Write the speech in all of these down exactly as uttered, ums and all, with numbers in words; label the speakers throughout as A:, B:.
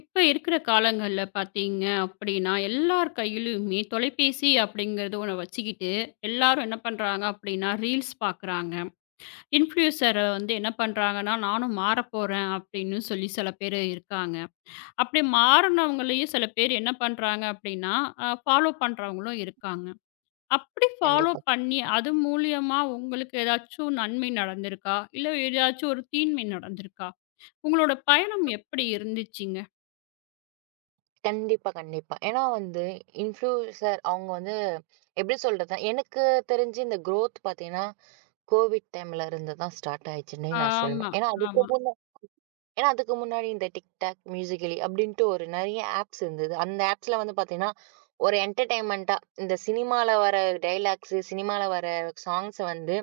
A: இப்ப இருக்கிற காலங்கள்ல பார்த்தீங்க அப்படின்னா, எல்லார் கையிலயுமே தொலைபேசி அப்படிங்கிறது ஒண்ண வச்சுக்கிட்டு, எல்லாரும் என்ன பண்றாங்க அப்படின்னா, ரீல்ஸ் பார்க்குறாங்க. இன்ஃப்ளூயன்சர வந்து என்ன பண்றாங்கன்னா, "நானும் மாறப்போறேன்" அப்படின்னு சொல்லி சில பேரு இருக்காங்க. அப்படி மாறுனவங்களையும் சில பேர் என்ன பண்றாங்க அப்படின்னா, அ ஃபாலோ பண்றவங்களும் இருக்காங்க. அப்படி ஃபாலோ
B: கண்டிப்பா.
A: பண்ணி, அது மூலியமா உங்களுக்கு ஏதாச்சும் நன்மை நடந்திருக்கா? இல்ல ஏதாச்சும் ஒரு தீன்மை நடந்திருக்கா? உங்களோட பயணம் எப்படி இருந்துச்சுங்க?
B: கண்டிப்பா, கண்டிப்பா. ஏன்னா வந்து இன்ஃப்ளூயன்சர் அவங்க வந்து எப்படி சொல்றது? எனக்கு தெரிஞ்சு இந்த குரோத் பார்த்தீங்கன்னா, கோவிட் டைம்ல இருந்து தான் ஸ்டார்ட் ஆயிச்சுன்னே நான் சொல்லுவேன்.
A: ஆமா,
B: ஏன்னா அதுக்கு
A: ஆமா.
B: முன்ன ஏன்னா அதுக்கு முன்னாடி இந்த TikTok, மியூசிகலி அப்படின்ட்டு ஒரு நெறைய ஆப்ஸ் இருந்தது. அந்த ஆப்ஸ்ல வந்து பார்த்தீங்கன்னா, ஒரு என்டர்டெயின்மென்ட்டா இந்த சினிமால வர டயலாக்ஸு, சினிமால வர சாங்ஸ வந்து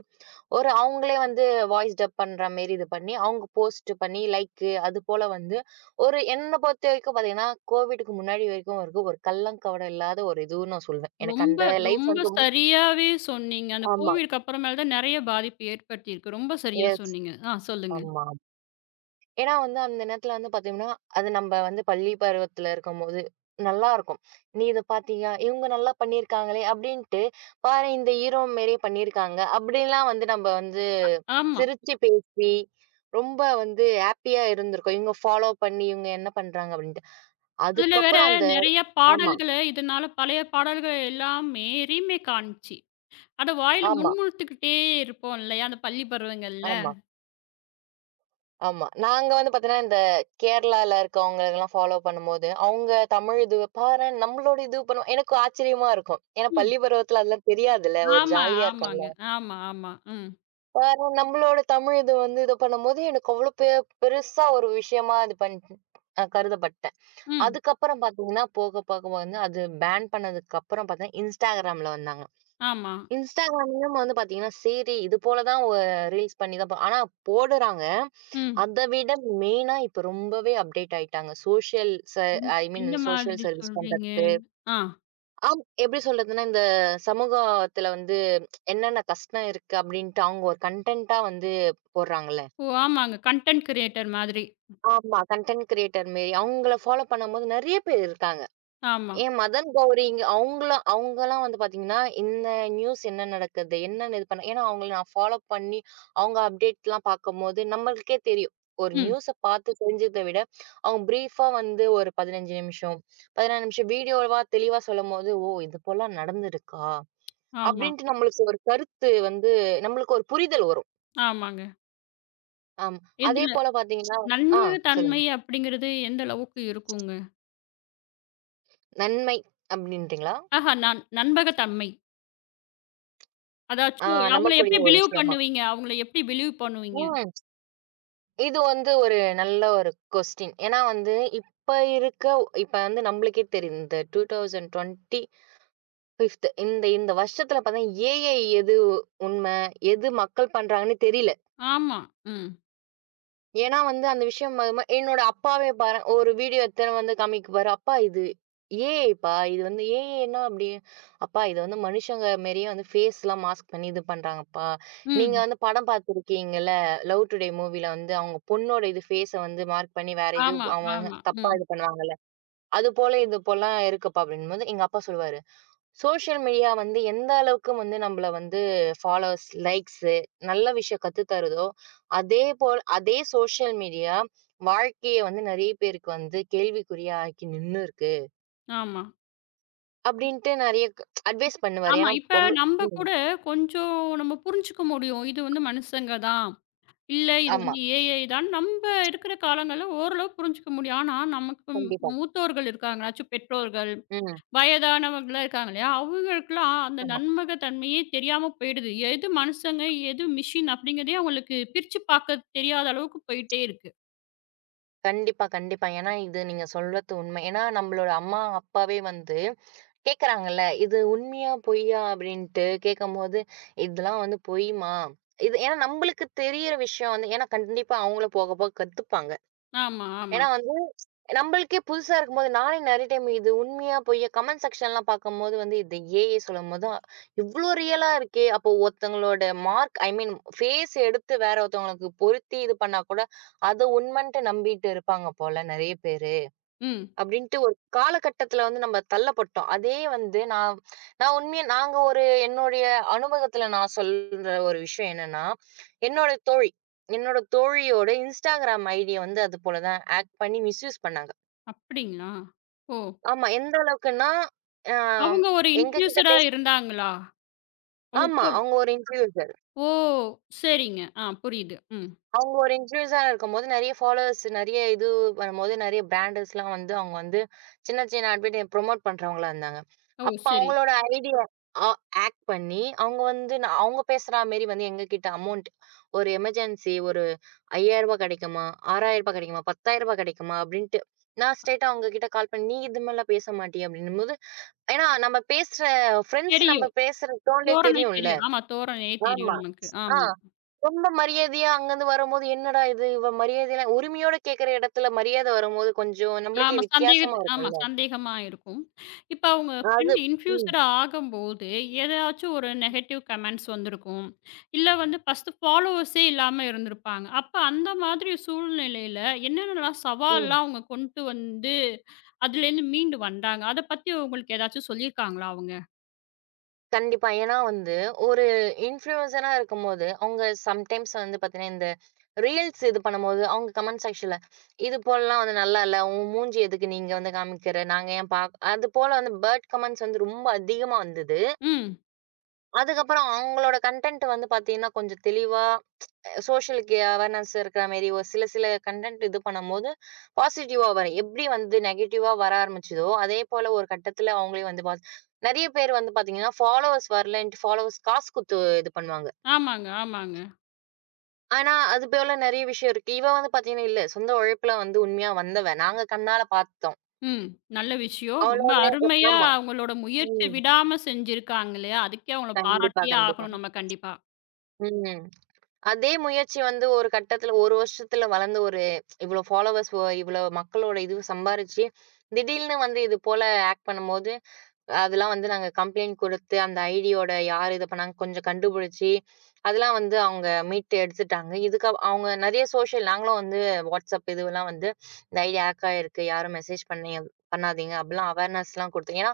B: ஒரு அவங்களே வந்து வாய்ஸ் டப் பண்ற மாரி இது பண்ணி, அவங்க போஸ்ட் பண்ணி லைக் அது போல வந்து ஒரு என்ன பொறுத்தவரைக்கும் பார்த்தீங்கன்னா, கோவிட்க்கு முன்னாடி வரைக்கும் வரைக்கும் ஒரு கள்ளங்கபடம் இல்லாத ஒரு இதுன்னு நான் சொல்வேன். எனக்கு
A: ரொம்ப,
B: அந்த லைஃப்
A: ரொம்ப
B: வந்து
A: சரியாவே சொன்னீங்க. அந்த
B: ஆமா.
A: கோவிட்க்கு அப்புறமேல தான் நெறைய பாதிப்பு ஏற்படுத்தியிருக்கு. ரொம்ப சரியா
B: எஸ்.
A: சொன்னீங்க. ஆ சொல்லுங்க.
B: ஆமா. ஏன்னா வந்து அந்த நேரத்துல வந்து பார்த்தீங்கன்னா, அது நம்ப வந்து பள்ளி பருவத்துல இருக்கும்போது நல்லாருக்கும். "நீ இத பார்த்தியா? இவங்க நல்லா பண்ணியிருக்காங்களே" அப்படின்ட்டு, "பாரேன் இந்த ஹீரோ மாரியே பண்ணியிருக்காங்க" அப்படிலாம் வந்து நம்ப வந்து
A: ஆமா.
B: சிரிச்சு பேசி, ரொம்ப வந்து ஹேப்பியா இருந்திருக்கும். இவங்க ஃபாலோ பண்ணி, இவங்க என்ன பண்றாங்க அப்படின்ட்டு.
A: அதுல வேற
B: அதுக்கப்புறம் அந்த
A: நெறைய
B: ஆமா,
A: பாடல்கள இதனால பழைய பாடல்கள் எல்லாமே ரீமேக் ஆனுச்சு. அத வாயில
B: ஆமா,
A: முணுமுணுத்துக்கிட்டே இருப்போம் இல்லையா? அந்த பள்ளி பருவங்கள்ல.
B: ஆமா, ஆமா. நாங்க வந்து பார்த்தீங்கன்னா, இந்த கேரளால இருக்கவங்களுக்கெல்லாம் ஃபாலோ பண்ணும்போது, அவங்க தமிழ் இது பாரேன் நம்மளோட இது பண்ணுவோம். எனக்கு ஆச்சரியமா இருக்கும். ஏன்னா
A: ம்.
B: பள்ளி பருவத்துல அதெல்லாம் தெரியாதுல்ல. ஒரு
A: ஆமா,
B: ஜாலியா இருக்காங்க.
A: ஆமாங்க. ஆமா, ஆமா. ம்,
B: பாரேன் நம்மளோட தமிழ் இது வந்து இது பண்ணும்போது, எனக்கு அவ்வளோ பெ பெருசா ஒரு விஷயமா இது பண் அ கருதப்பட்டேன்.
A: ம்.
B: அதுக்கப்புறம் பார்த்தீங்கன்னா, போக போக வந்து அது பேன் பண்ணதுக்கு அப்புறம் பார்த்தீங்கன்னா, Instagramல வந்தாங்க.
A: ஆமா.
B: Instagramலயும் வந்து பார்த்தீங்கன்னா, சரி இது போல தான் ஒ ரீல்ஸ் பண்ணி தான் ப ஆனா போடுறாங்க.
A: ம்.
B: அத விட மெயினா இப்ப ரொம்பவே அப்டேட் ஆயிட்டாங்க. சோஷியல் ச
A: ம்.
B: ஐ மீன்
A: எந்த
B: சோஷியல்
A: மாதிரி
B: சர்வீஸ்
A: சொல்றீங்க?
B: பண்றதுக்கு.
A: ஆ.
B: ஆம் எப்படி சொல்றதுன்னா, இந்த சமூகத்துல வந்து என்னென்ன கஷ்டம் இருக்கு அப்படின்ட்டு அவங்க ஒரு கன்டென்ட்டா வந்து போடுறாங்கல்ல.
A: ஓ! ஆமாங்க. கன்டென்ட் கிரியேட்டர் மாதிரி.
B: ஆமா. கன்டென்ட் கிரியேட்டர் மாரி அவங்கள ஃபாலோ பண்ணும்போது நெறைய பேர் இருக்காங்க.
A: ஆமா.
B: ஏன் மதன் கௌரிங் அவங்கலாம் அவங்கலாம் வந்து பார்த்தீங்கன்னா, இந்த நியூஸ் என்ன நடக்குது? என்னன்னு இது பண்ண ஏன்னா அவங்கள நான் ஃபாலோ பண்ணி, அவங்க அப்டேட்லாம் பார்க்கும்போது நம்மளுக்கே தெரியும். ஒரு
A: ம்.
B: நியூஸ பார்த்து தெரிஞ்சத விட, அவங்க பிரீஃபா வந்து ஒரு பதினைந்து நிமிஷம், பதினாறு நிமிஷம் வீடியோவா தெளிவா சொல்லும்போது, "ஓ! இது போலாம் நடந்திருக்கா?"
A: ஆமா.
B: அப்படின்ட்டு நம்மளுக்கு ஒரு கருத்து வந்து நம்மளுக்கு ஒரு புரிதல் வரும்.
A: ஆமாங்க.
B: ஆமா. அதே
A: எதுல?
B: போல பார்த்தீங்கன்னா ஆ சொல்லுங்க.
A: நண்பகத்தன்மை அப்படிங்கிறது எந்த அளவுக்கு இருக்குங்க?
B: நன்மை அப்படின்றீங்களா?
A: ஆஹா நன் நண்பகத்தன்மை.
B: ஆ
A: அதாச்சும் அவங்கள
B: நம்பக்கூடிய
A: எப்படி
B: ஒரு
A: பிலீவ்
B: விஷயமா.
A: பண்ணுவீங்க? அவங்கள எப்படி பிலீவ் பண்ணுவீங்க?
B: ம். இது வந்து ஒரு நல்ல ஒரு கொஸ்டின். ஏன்னா வந்து இப்ப இருக்க இப்ப வந்து நம்மளுக்கே தெரியும். இந்த இரண்டாயிரத்து இருபத்தி ஐந்து இந்த இந்த வருஷத்துல பார்த்தா ஏஐ எது உண்மை? எது மக்கள் பண்றாங்கன்னு தெரியல.
A: ஆமா. ம்.
B: ஏன்னா வந்து அந்த விஷயம் ம ம என்னோட அப்பாவே பாரேன், ஒரு வீடியோ எடுத்துன்னு வந்து காமிக்குப்பாரு. "அப்பா இது ஏஐப்பா. இது வந்து ஏஐன்னா அப்படி அப்பா இது வந்து மனுஷங்க மாரியே வந்து ஃபேஸ்லாம் மாஸ்க் பண்ணி இது பண்றாங்கப்பா. நீங்க
A: ம்.
B: வந்து படம் பார்த்துருக்கீங்கல்ல, 'லவ் டுடே' மூவில வந்து அவங்க பொண்ணோட இது ஃபேஸ வந்து மார்க் பண்ணி வேற
A: ஆமா,
B: எதுவும் அவங்க
A: ஆமா.
B: தப்பா
A: ம்.
B: இது பண்ணுவாங்கல்ல. அது போல இது போலாம் இருக்குப்பா" அப்படின்னும்போது எங்க அப்பா சொல்லுவாரு. சோஷியல் மீடியா வந்து எந்த அளவுக்கு வந்து நம்மள வந்து ஃபாலோவர்ஸ், லைக்ஸ் நல்ல விஷயம் கத்து தருதோ, அதே போல் அதே சோஷியல் மீடியா வாழ்க்கைய வந்து நெறைய பேருக்கு வந்து கேள்விக்குறியா ஆக்கி நின்னு இருக்கு.
A: ஆமா.
B: அப்படின்ட்டு நெறைய அட்வைஸ் பண்ணுவாரு.
A: ஆமா.
B: ஏன்னா
A: இப்ப
B: பொம்பள
A: நம்ப
B: ம்.
A: கூட கொஞ்சம் நம்ம புரிஞ்சுக்க முடியும். இது வந்து மனுஷங்க தான். இல்ல இது
B: ஆமா.
A: வந்து ஏஐ தான். நம்ப இருக்கிற காலங்கள்ல ஓரளவு புரிஞ்சுக்க முடியும். ஆனா, நமக்கு
B: கண்டிப்பா.
A: மூத்தோர்கள் இருக்காங்களாச்சும் பெற்றோர்கள்
B: ம்.
A: வயதானவங்கலாம் இருக்காங்க இல்லையா? அவங்களுக்குலாம் அந்த
B: ஆமா.
A: நன்மக தன்மையே தெரியாம போயிடுது. எது மனுஷங்க, எது மிஷின் அப்படிங்கிறதே அவங்களுக்கு பிரிச்சு பார்க்க தெரியாத அளவுக்கு போயிட்டே இருக்கு.
B: கண்டிப்பா, கண்டிப்பா. ஏன்னா இது நீங்க சொல்றது உண்மை. ஏன்னா நம்மளோட அம்மா, அப்பாவே வந்து கேட்கறாங்கல்ல. இது உண்மையா? பொய்யா? அப்படின்ட்டு கேட்கும்போது, இதெல்லாம் வந்து பொய்ம்மா. இது ஏன்னா நம்பளுக்கு தெரியிற விஷயம் வந்து ஏன்னா கண்டிப்பா அவங்களும் போக போக கத்துப்பாங்க.
A: ஆமா, ஆமா.
B: ஏன்னா வந்து நம்பளுக்கே புதுசா இருக்கும்போது நானே நெறைய டைம் இது உண்மையா? பொய்யா? கமெண்ட் செக்ஷன்லாம் பார்க்கும்போது வந்து இது ஏஐ சொல்லும்போது தான், இவ்ளோ ரியலா இருக்கே! அப்போ ஒருத்தவங்களோட மார்க் ஐ மீன் ஃபேஸ் எடுத்து வேற ஒருத்தவங்களுக்கு பொருத்தி இது பண்ணா கூட, அத உண்மைன்ட்டு நம்பிட்டு இருப்பாங்க போல நெறைய பேர்.
A: ம்.
B: அப்படின்ட்டு ஒரு காலகட்டத்துல வந்து நம்ம தள்ளப்பட்டோம். அதே வந்து நான் நான் உண்மையா நாங்க ஒரு என்னுடைய அனுபவத்துல நான் சொல்ற ஒரு விஷயம் என்னன்னா, என்னோட தோழி என்னோட தோழியோட Instagram ஐடிய வந்து அது போல தான் ஹேக் பண்ணி மிஸ்யூஸ் பண்ணாங்க.
A: அப்படிங்களா? ஓ!
B: ஆமா. எந்த அளவுக்குன்னா, அ
A: அவங்க ஒரு
B: எங்ககிட்ட
A: இன்ஃப்ளூயன்ஸரா
B: பேச
A: இருந்தாங்களா? அவங்க
B: ஆமா.
A: தோழ்
B: அவங்க ஒரு இன்ஃப்ளூயன்சர்.
A: ஓ! சரிங்க. ஆ புரியுது. ம்.
B: அவங்க ஒரு இன்ஃப்ளூயன்ஸரா இருக்கும்போது நெறைய ஃபாலோவர்ஸ் நெறைய இது வரும்போது, நெறைய பிராண்டர்ஸ்லாம் வந்து அவங்க வந்து சின்ன சின்ன அட்வர்டைஸ் ப்ரொமோட் பண்றவங்களா இருந்தாங்க.
A: ஓ!
B: அப்ப
A: சரி.
B: அவங்களோட ஐடியா ஆ ஆக்ட் பண்ணி அவங்க வந்து நான் அவங்க பேசுறா மாரி வந்து எங்ககிட்ட அமௌண்ட் ஒரு எமர்ஜென்சி ஒரு ரூ. ஐந்தாயிரம் கிடைக்குமா? ரூ. ஆறாயிரம் கிடைக்குமா? ரூ. பத்தாயிரம் கிடைக்குமா? அப்டின்ட்டு நான் ஸ்ட்ரெய்ட்டா அவங்க கிட்ட கால் பண்ணி, நீ இது மாரிலாம் பேச மாட்டியே அப்டின்னும்போது ஏன்னா நம்ம பேசுற ஃப்ரெண்ட்ஸ் நம்ம
A: தெரியும்.
B: பேசுற டோன்லயே
A: தோரணை
B: தெரியும்ல.
A: தெரியும். ஆமா, தோரணை
B: ஆமா.
A: தெரியும் நமக்கு.
B: ஆ.
A: ஆமா.
B: ரொம்ப மரியாதையா அங்கருந்து வரும்போது, என்னடா இது இவ மரியாதைலாம் உரிமையோட கேட்கிற இடத்துல மரியாதை வரும்போது கொஞ்சம் நம்மளுக்கே
A: ஆமா. சந்தேகத்து
B: வித்தியாசமா
A: ஆமா.
B: இருக்கும்ல.
A: சந்தேகமா இருக்கும். இப்ப அவங்க
B: அது
A: ஃப்ரெண்ட்
B: ம்,
A: இன்ஃப்யூசர் ஆகம்போது, ஏதாச்சும் ஒரு நெகட்டிவ் கமெண்ட்ஸ் வந்திருக்கும். இல்ல வந்து ஃபர்ஸ்ட் ஃபாலோவர்ஸே இல்லாம இருந்திருப்பாங்க. அப்ப அந்த மாதிரி சூழ்நிலையில என்னென்னலாம்
B: ம்.
A: சவால்லாம் அவங்க கொண்டு வந்து, அதுலேருந்து மீண்டு வந்தாங்க? அத பத்தி உங்களுக்கு ஏதாச்சும் சொல்லியிருக்காங்களா அவங்க?
B: கண்டிப்பா. ஏன்னா வந்து ஒரு இன்ஃப்ளூயன்சரா இருக்கும்போது, அவங்க சம்டைம்ஸ் வந்து பார்த்தீங்கன்னா, இந்த ரீல்ஸ் இது பண்ணும்போது, அவங்க கமெண்ட் செக்ஷன்ல இது போலலாம் வந்து நல்லா இல்ல. உன் மூஞ்சி எதுக்கு நீங்க வந்து காமிக்கிற? நாங்க ஏன் பாக் அது போல வந்து பேட் கமெண்ட்ஸ் வந்து ரொம்ப அதிகமா வந்தது.
A: ம்.
B: அதுக்கப்புறம் அவங்களோட கன்டென்ட் வந்து பார்த்தீங்கன்னா, கொஞ்சம் தெளிவா சோஷியலுக்கு அவேர்னஸ் இருக்கிற மாரி ஒரு சில சில கன்டென்ட் இது பண்ணும்போது, பாசிட்டிவா வரும். எப்படி வந்து நெகட்டிவா வர ஆரம்பிச்சதோ, அதே போல ஒரு கட்டத்தில அவங்களே வந்து பாத் நெறைய பேர் வந்து பார்த்தீங்கன்னா, ஃபாலோவர்ஸ் வரலன்ட்டு ஃபாலோவர்ஸ் காசு குடுத்து இது பண்ணுவாங்க.
A: ஆமாங்க, ஆமாங்க.
B: ஆனா, அது போல நெறைய விஷயம் இருக்கு. இவ வந்து பார்த்தீங்கன்னா, இல்ல சொந்த உழைப்புல வந்து உண்மையா வந்தவ. நாங்க கண்ணால பார்த்தோம்.
A: ம். நல்ல விஷயம். ரொம்ப
B: அவளோட
A: அருமையா
B: ஆமா.
A: அவங்களோட முயற்சி
B: ம்.
A: விடாம செஞ்சிருக்காங்க இல்லையா? அதுக்கே அவங்கள
B: கண்டிப்பா,
A: பாராட்டியே
B: கண்டிப்பா.
A: ஆகணும் நம்ம கண்டிப்பா.
B: ம். அதே முயற்சி வந்து ஒரு கட்டத்துல ஒரு வருஷத்துல வளர்ந்து ஒரு இவ்ளோ ஃபாலோவர்ஸ் இவ்ளோ மக்களோட இது சம்பாரிச்சு, திடீல்னு வந்து இது போல ஆக்ட் பண்ணும்போது, அதெல்லாம் வந்து நாங்க கம்ப்ளைண்ட் குடுத்து, அந்த ஐடியோட யார் இது பண்ணாங்க கொஞ்சம் கண்டுபிடிச்சு, அதெல்லாம் வந்து அவங்க மீட்டு எடுத்துட்டாங்க. இதுக்கு அப்~ அவங்க நெறைய சோசியல் நாங்களும் வந்து WhatsApp இதுவெல்லாம் வந்து இந்த ஐடி ஹேக் ஆயிருக்கு. யாரும் மெசேஜ் பண்ணி பண்ணாதீங்க. அப்படிலாம் அவேர்னஸ்லாம் குடுத்தோம். ஏன்னா,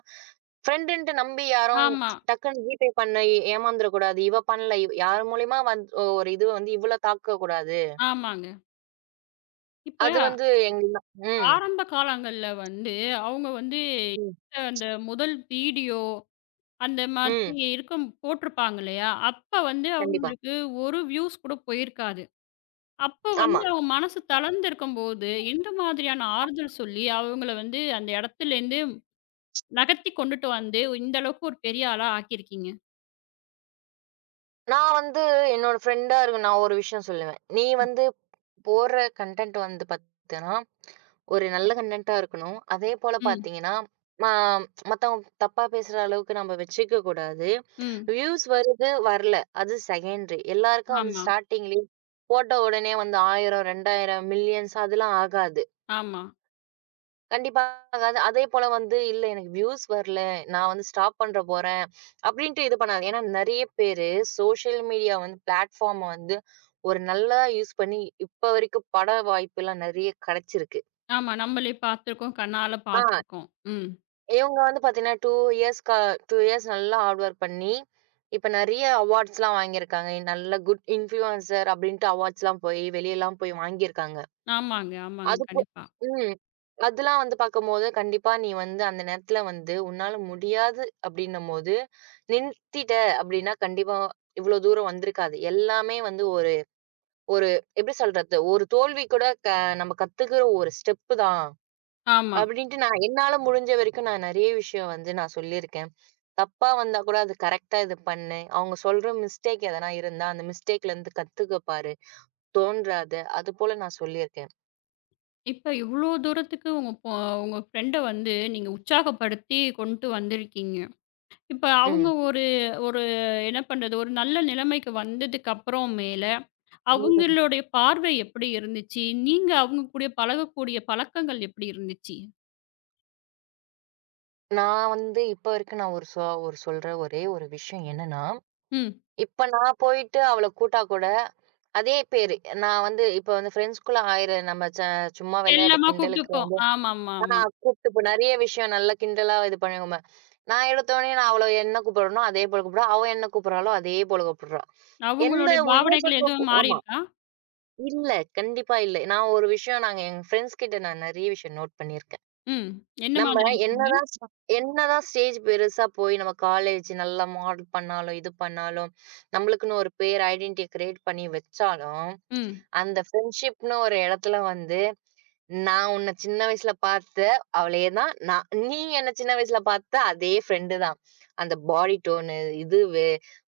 B: ஃப்ரெண்டுன்ட்டு நம்பி யாரும்
A: ஆமா.
B: டக்குன்னு ஜிபே பண்ண ஏமாந்துறக்கூடாது. இவ பண்ணல. இவ் யார் மூலியமா வந் ஒரு இது வந்து இவ்ளோ தாக்கக்கூடாது.
A: ஆமாங்க. இப்ப
B: அது வந்து எங்க ம்.
A: ஆரம்ப காலங்கள்ல வந்து, அவங்க வந்து
B: ம்.
A: அந்த முதல் வீடியோ அந்த மாதிரி
B: ம்.
A: இருக்கும் போட்டிருப்பாங்க இல்லையா? அப்ப வந்து ம்.
B: கண்டிப்பா.
A: அவங்களுக்கு ஒரு வியூஸ் கூட போயிருக்காது. அப்ப வந்து
B: ஆமா.
A: அவங்க மனசு தளர்ந்திருக்கும்போது, எந்த மாதிரியான ஆறுதல் சொல்லி அவங்கள வந்து அந்த இடத்துலேருந்து நகர்த்தி கொண்டுட்டு வந்து, இந்த அளவுக்கு ஒரு பெரிய ஆளா ஆக்கியிருக்கீங்க?
B: நான் வந்து என்னோட ஃப்ரெண்டா இருக்கு நான் ஒரு விஷயம் சொல்லுவேன். நீ வந்து போடுற கன்டென்ட் வந்து பார்த்தீன்னா, ஒரு நல்ல கன்டென்ட்டா இருக்கணும். அதே போல
A: ம்,
B: பார்த்தீங்கன்னா, மா மத்தவங்க தப்பா பேசுற அளவுக்கு நம்ம வச்சுக்க கூடாது.
A: ம்.
B: வியூஸ் வருது, வரல அது செகண்டரி. எல்லாருக்கும் வந்து
A: ஆமா,
B: ஸ்டார்ட்டிங்லயே போட்ட உடனே வந்து ஆயிரம், இரண்டாயிரம், மில்லியன்ஸ் அதெல்லாம் ஆகாது.
A: ஆமா,
B: கண்டிப்பா ஆகாது. அதே போல வந்து இல்ல எனக்கு வியூஸ் வரல. நான் வந்து ஸ்டாப் பண்ற போறேன் அப்படின்ட்டு இது பண்ணாது. ஏன்னா நெறைய பேரு சோசியல் மீடியா வந்து பிளாட்ஃபார்ம வந்து ஒரு நல்லா யூஸ் பண்ணி இப்ப வரைக்கும் பட வாய்ப்புலாம் நெறைய கெடைச்சிருக்கு.
A: ஆமா. நம்மளே பார்த்துருக்கோம். கண்ணால
B: ஆ.
A: பார்த்துருக்கோம். ம்.
B: இவங்க வந்து பார்த்தீங்கன்னா, ரெண்டு இயர்ஸ்க்கு ரெண்டு இயர்ஸ் நல்லா ஹார்ட் ஒர்க் பண்ணி, இப்ப நெறைய அவார்ட்ஸ்லாம் வாங்கியிருக்காங்க. நல்ல குட் இன்ஃப்ளூயன்சர் அப்டின்ட்டு அவார்ட்ஸ்லாம் போய் வெளியலாம் போய் வாங்கியிருக்காங்க.
A: ஆமாங்க, ஆமாங்க.
B: அதுக்கு
A: கண்டிப்பா.
B: ம். அதெல்லாம் வந்து பார்க்கும்போது, கண்டிப்பா நீ வந்து அந்த நேரத்துல வந்து உன்னால முடியாது அப்டின்னும்போது, நிறுத்திட்ட அப்டின்னா கண்டிப்பா இவ்ளோ தூரம் வந்திருக்காது. எல்லாமே வந்து ஒரு ஒரு எப்டி சொல்றது? ஒரு தோல்வி கூட க நம்ம கத்துக்கிற ஒரு ஸ்டெப்பு தான்.
A: ஆமா.
B: அப்படின்ட்டு நான் என்னால முடிஞ்ச வரைக்கும் நான் நெறைய விஷயம் வந்து நான் சொல்லியிருக்கேன். தப்பா வந்தா கூட அது கரெக்ட்டா இது பண்ணு. அவங்க சொல்ற மிஸ்டேக் எதனா இருந்தா, அந்த மிஸ்டேக்ல இருந்து கத்துக்க பாரு. தோன்றாத. அதுபோல நான் சொல்லியிருக்கேன்.
A: இப்ப இவ்ளோ தூரத்துக்கு உங்க பொ உங்க ஃப்ரெண்ட வந்து நீங்க உற்சாகப்படுத்தி கொண்டு வந்திருக்கீங்க. இப்ப அவங்க
B: ம்.
A: ஒரு ஒரு என்ன பண்றது? ஒரு நல்ல நிலைமைக்கு வந்ததுக்கு அப்புறம் மேல,
B: ம்.
A: அவங்களுடைய பார்வை எப்படி இருந்துச்சு? நீங்க அவங்க கூட பழகக்கூடிய பழக்கங்கள் எப்படி இருந்துச்சு?
B: நான் வந்து இப்ப வரைக்கும் நான் ஒரு சொ ஒரு சொல்ற ஒரே ஒரு விஷயம் என்னன்னா,
A: ம்.
B: இப்ப நான் போயிட்டு அவள கூட்டா கூட, அதே பேரு. நான் வந்து இப்ப வந்து ஃப்ரெண்ட்ஸ்குள்ள ஆயிர நம்ம ச சும்மா விளையாட்டு
A: செல்லமா கூப்பிட்டு
B: கிண்டலுக்கு
A: போ
B: ஆ
A: ஆமாமாமா.
B: கூப்பிட்டு போ நெறைய விஷயம் நல்லா கிண்டலா இது பண்ணுவோமே. நான் எடுத்தோனே நான் அவள என்ன கூப்பிடுறனோ அதே போல கூப்பிடுறா. அவ என்ன கூப்பிடுறாளோ அதே போல கூப்பிடுறா. எந்த
A: அவங்களுடைய
B: உயர்
A: பாவனைகள்
B: வகுப்பு
A: எதுவும்
B: ஆமா.
A: மாறியிருக்கா?
B: இல்ல. கண்டிப்பா இல்ல. நான் ஒரு விஷயம் நாங்க எங்க ஃப்ரெண்ட்ஸ் கிட்ட நான் நெறைய விஷயம் நோட் பண்ணியிருக்கேன்.
A: ம். என்ன
B: நம்ம
A: மாதிரி விஷயங்கள்?
B: என்னதான் ஸ் என்னதான் ஸ்டேஜ் பெருசா போய் நம்ம காலேஜ் நல்லா மாடல் பண்ணாலும், இது பண்ணாலும், நம்மளுக்குன்னு ஒரு பேர் ஐடென்டிட்டி கிரியேட் பண்ணி வச்சாலும்,
A: ம்.
B: அந்த ஃப்ரெண்ட்ஷிப்ன்னு ஒரு இடத்துல வந்து நான் உன்ன சின்ன வயசுல பார்த்த அவளே தான். நான் நீ என்ன சின்ன வயசுல பார்த்த அதே ஃப்ரெண்டு தான். அந்த பாடி டோனு, இது வே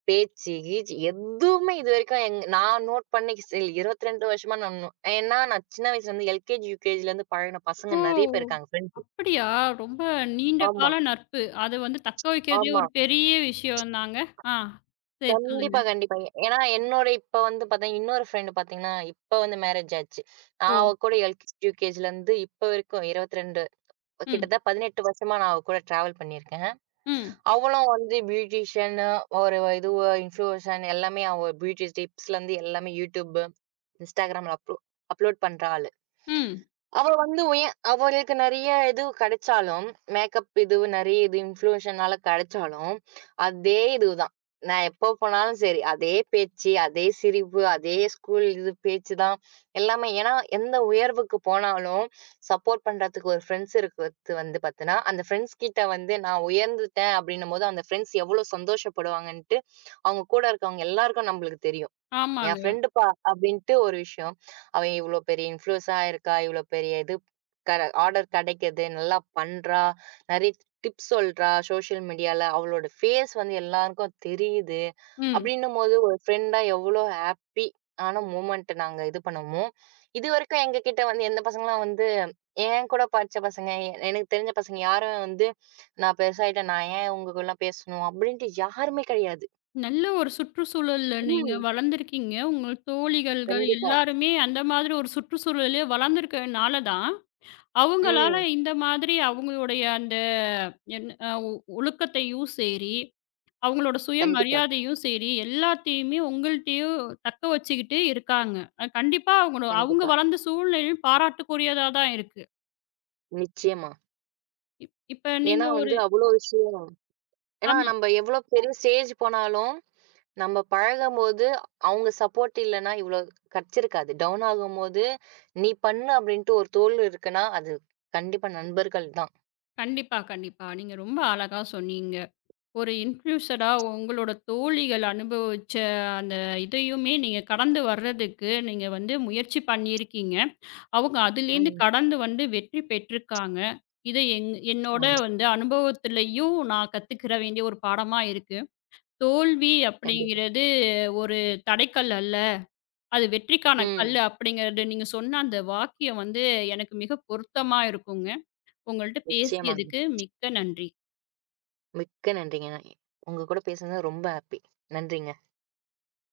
B: பேச்சு, கீச்சு எதுவுமே இதுவரைக்கும் எங் நான் நோட் பண்ணி சரி இருபத்தி இரண்டு வருஷமா நான் நோ ஏன்னா நான் சின்ன வயசுலேருந்து எல்கேஜி, யூகேஜிலேருந்து பழகுன
A: ஓ!
B: பசங்க நெறைய பேர் இருக்காங்க ஃப்ரெண்ட்ஸு.
A: அப்படியா? ரொம்ப நீண்ட
B: ஆமா,
A: கால நட்பு. அது வந்து தக்க வைக்கிறதே
B: ஆமா.
A: ஒரு பெரிய விஷயம்தாங்க. ஆ, சரி சொல்லுங்க.
B: கண்டிப்பா, கண்டிப்பா. ஏ- ஏன்னா என்னோட இப்ப வந்து பார்த்தீங்கன்னா, இன்னொரு ஃப்ரெண்டு பார்த்தீங்கன்னா, இப்ப வந்து மேரேஜ் ஆச்சு. நான் அவ
A: ஓ!
B: கூட எல்கேஜி, யூகேஜிலேருந்து இப்ப வரைக்கும் இருபத்தி இரண்டு
A: ம்,
B: கிட்டத்தட்ட பதினெட்டு வருஷமா நான் அவ கூட ட்ராவல் பண்ணியிருக்கேன்.
A: ம்,
B: அவளும் வந்து பியூட்டிஷியன்னு ஒரு இது இன்ஃப்ளூயன்சர் எல்லாமே அவ பியூட்டி டிப்ஸ்ல இருந்து எல்லாமே யூடியூப், இன்ஸ்டாகிராம்ல அப்லோ அப்லோட் பண்ற ஆளு.
A: ம்.
B: அவ வந்து ஏன் அவளுக்கு நெறைய இது கிடைச்சாலும், மேக்கப் இது நெறைய இது இன்ஃப்ளூயன்ஸ்னால கிடைச்சாலும், அதே இதுதான். நான் எப்போ போனாலும் சரி, அதே பேச்சு, அதே சிரிப்பு, அதே ஸ்கூல் இது பேச்சு தான் எல்லாமே. ஏன்னா எந்த உயர்வுக்கு போனாலும் சப்போர்ட் பண்றதுக்கு ஒரு ஃப்ரெண்ட்ஸ் இருக்கிறது வந்து பார்த்தீன்னா, அந்த ஃப்ரெண்ட்ஸ் கிட்ட வந்து நான் உயர்ந்துட்டேன் அப்படின்னும்போது, அந்த ஃப்ரெண்ட்ஸ் எவ்வளோ சந்தோஷப்படுவாங்கன்ட்டு, அவங்க கூட இருக்கவங்க எல்லாருக்கும் நம்பளுக்கு தெரியும். என்
A: ஆமாங்க.
B: ஃப்ரெண்டுப்பா அப்படின்ட்டு ஒரு விஷயம். அவ இவ்ளோ பெரிய இன்ஃப்ளூயன்ஸா இருக்கா, இவ்ளோ பெரிய இது கர ஆர்டர் கிடைக்குது, நல்லா பண்றா, நெறைய டிப்ஸ் சொல்றா சோசியல் மீடியால. அவளோட ஃபேஸ் வந்து எல்லாருக்கும் தெரியுது.
A: ம்.
B: அப்படின்னும்போது ஒரு ஃப்ரெண்டா எவ்ளோ ஹாப்பி ஆன மூமெண்ட் நாங்க இது பண்ணுவோமோ, இதுவரைக்கும் எங்க கிட்ட வந்து எந்த பசங்களும் வந்து என் கூட படிச்ச பசங்க, எ எனக்கு தெரிஞ்ச பசங்க யாரும் வந்து நான் பெருசாயிட்டேன், நான் ஏன் உங்க கூடலாம் பேசணும் அப்படின்ட்டு யாருமே கிடையாது.
A: நல்ல ஒரு சுற்றுச்சூழல்ல நீங்க
B: ம்.
A: வளர்ந்துருக்கீங்க. உங்கள் தோழிகள்கள்
B: கண்டிப்பா.
A: எல்லாருமே அந்த மாதிரி ஒரு சுற்றுச்சூழல்லே வளர்ந்துருக்கனால தான், அவங்களால
B: ம்.
A: இந்த மாதிரி அவங்களுடைய அந்த என் அ ஒ ஒழுக்கத்தையும் சரி அவங்களோட
B: கண்டிப்பா.
A: சுயமரியாதையும் சரி, எல்லாத்தையுமே உங்கள்ட்டயும் தக்க வச்சுக்கிட்டு இருக்காங்க. அ கண்டிப்பா அவங்களோ அவங்க
B: கண்டிப்பா.
A: வளர்ந்த சூழ்நிலையும் பாராட்டுக்குரியதா தான் இருக்கு.
B: நிச்சயமா.
A: இப் இப்ப
B: ஏன்னா
A: நீங்க ஒரு
B: வந்து அவ்ளோ விஷயம் ஏன்னா
A: ஆமா.
B: நம்ம எவ்ளோ பெரிய ஸ்டேஜ் போனாலும், நம்ம பழகும்போது அவங்க சப்போர்ட் இல்லன்னா இவ்ளோ கெடச்சிருக்காது. டவுன் ஆகும்போது, "நீ பண்ணு" அப்டின்ட்டு ஒரு தோள் இருக்குன்னா, அது கண்டிப்பா நண்பர்கள் தான்.
A: கண்டிப்பா, கண்டிப்பா. நீங்க ரொம்ப அழகா சொன்னீங்க. ஒரு இன்ஃப்ளூயன்ஸரா உங்களோட தோழிகள் அனுபவிச்ச அந்த இதையுமே நீங்க கடந்து வர்றதுக்கு நீங்க வந்து முயற்சி பண்ணியிருக்கீங்க. அவங்க அதுலேருந்து
B: ம்.
A: கடந்து வந்து வெற்றி பெற்றிருக்காங்க. இத என் என்னோட
B: ஆமா.
A: வந்து அனுபவத்திலயும் நான் கத்துக்கிற வேண்டிய ஒரு பாடமா இருக்கு. தோல்வி
B: கண்டிப்பா.
A: அப்படிங்கிறது ஒரு தடைக்கல் அல்ல. அது வெற்றிக்கான
B: ம்.
A: கல்லு அப்படிங்கிறது நீங்க சொன்ன அந்த வாக்கியம் வந்து எனக்கு மிக பொருத்தமா இருக்குங்க. உங்கள்ட்ட
B: நிச்சயமாங்க.
A: பேசியதுக்கு மிக்க நன்றி.
B: மிக்க நன்றிங்க. நான் உங்க கூட பேசுனது ரொம்ப ஹாப்பி. நன்றிங்க.